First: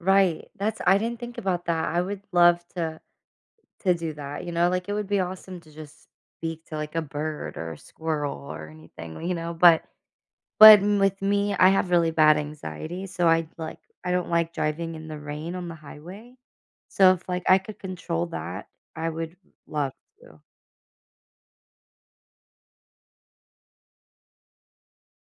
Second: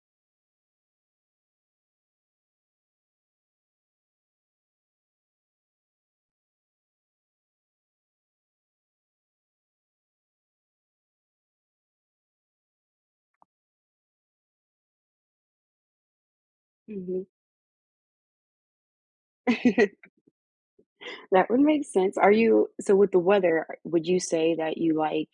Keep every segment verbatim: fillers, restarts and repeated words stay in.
Right, that's I didn't think about that. I would love to to do that, you know, like it would be awesome to just speak to like a bird or a squirrel or anything, you know? But but m with me, I have really bad anxiety, so, I'd like, I don't like driving in the rain on the highway. So, Mhm. if like I could control that, I would love to. That would make sense. Are you so with the weather, are would you say that you like,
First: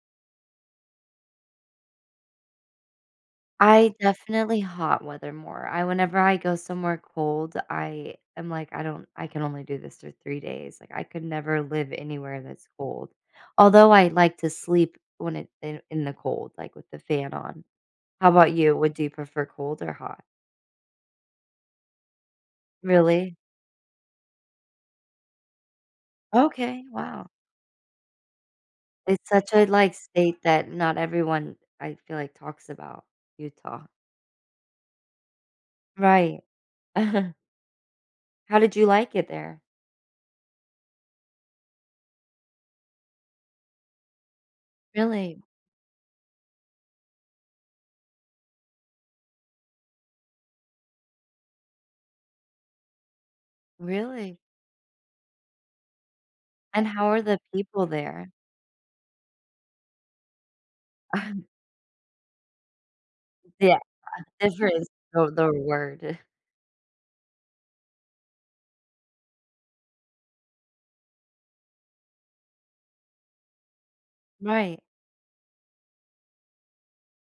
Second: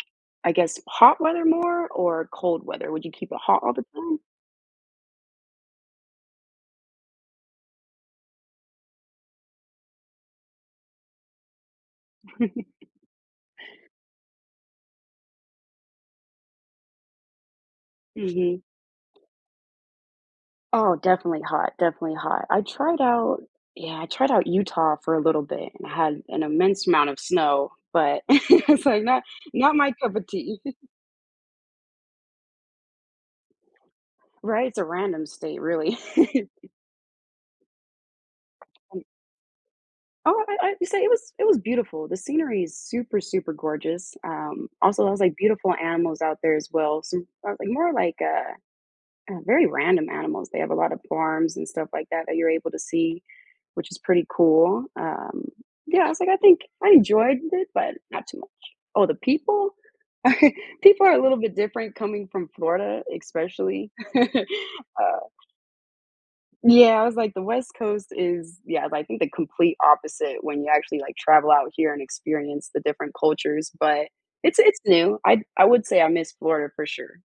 I guess, hot weather more or cold weather? Would you keep it hot all the I time? definitely hot weather more. I whenever I go somewhere cold, I am like, I don't, I can only do this for three days, like, I could never live anywhere that's cold. Although I like to sleep when it in the in the cold, like with the fan on. How about Mhm. you? Would you prefer cold or hot? Oh, definitely hot, definitely hot. I tried Really? out Yeah, I tried out Utah for a little bit and had an Okay. immense amount of Wow. snow, but it's like not It's such a not my like cup of state tea. that not everyone, I feel like, talks about- Utah. Right, it's a random state really. Right. How did you And like it there? Oh, I I'd say it was it was beautiful; the scenery is super, super gorgeous. Um, also, I was like Really? beautiful animals out there as well. So more like more like a, uh, very random animals. They have a lot of farms and stuff like that, that you're able to see, which is pretty Really? cool. Um, yeah, I was like, I think And I how are the enjoyed it, people but not there? too much. Oh, the people? People are a little bit different coming from Florida, Yeah. especially. Uh, difference Uh the their word. Yeah, I was like the West Coast is, yeah, I think the complete opposite when you actually like travel out here and experience the different cultures, but it's it's Right. new. I'd I would say I miss Florida for sure.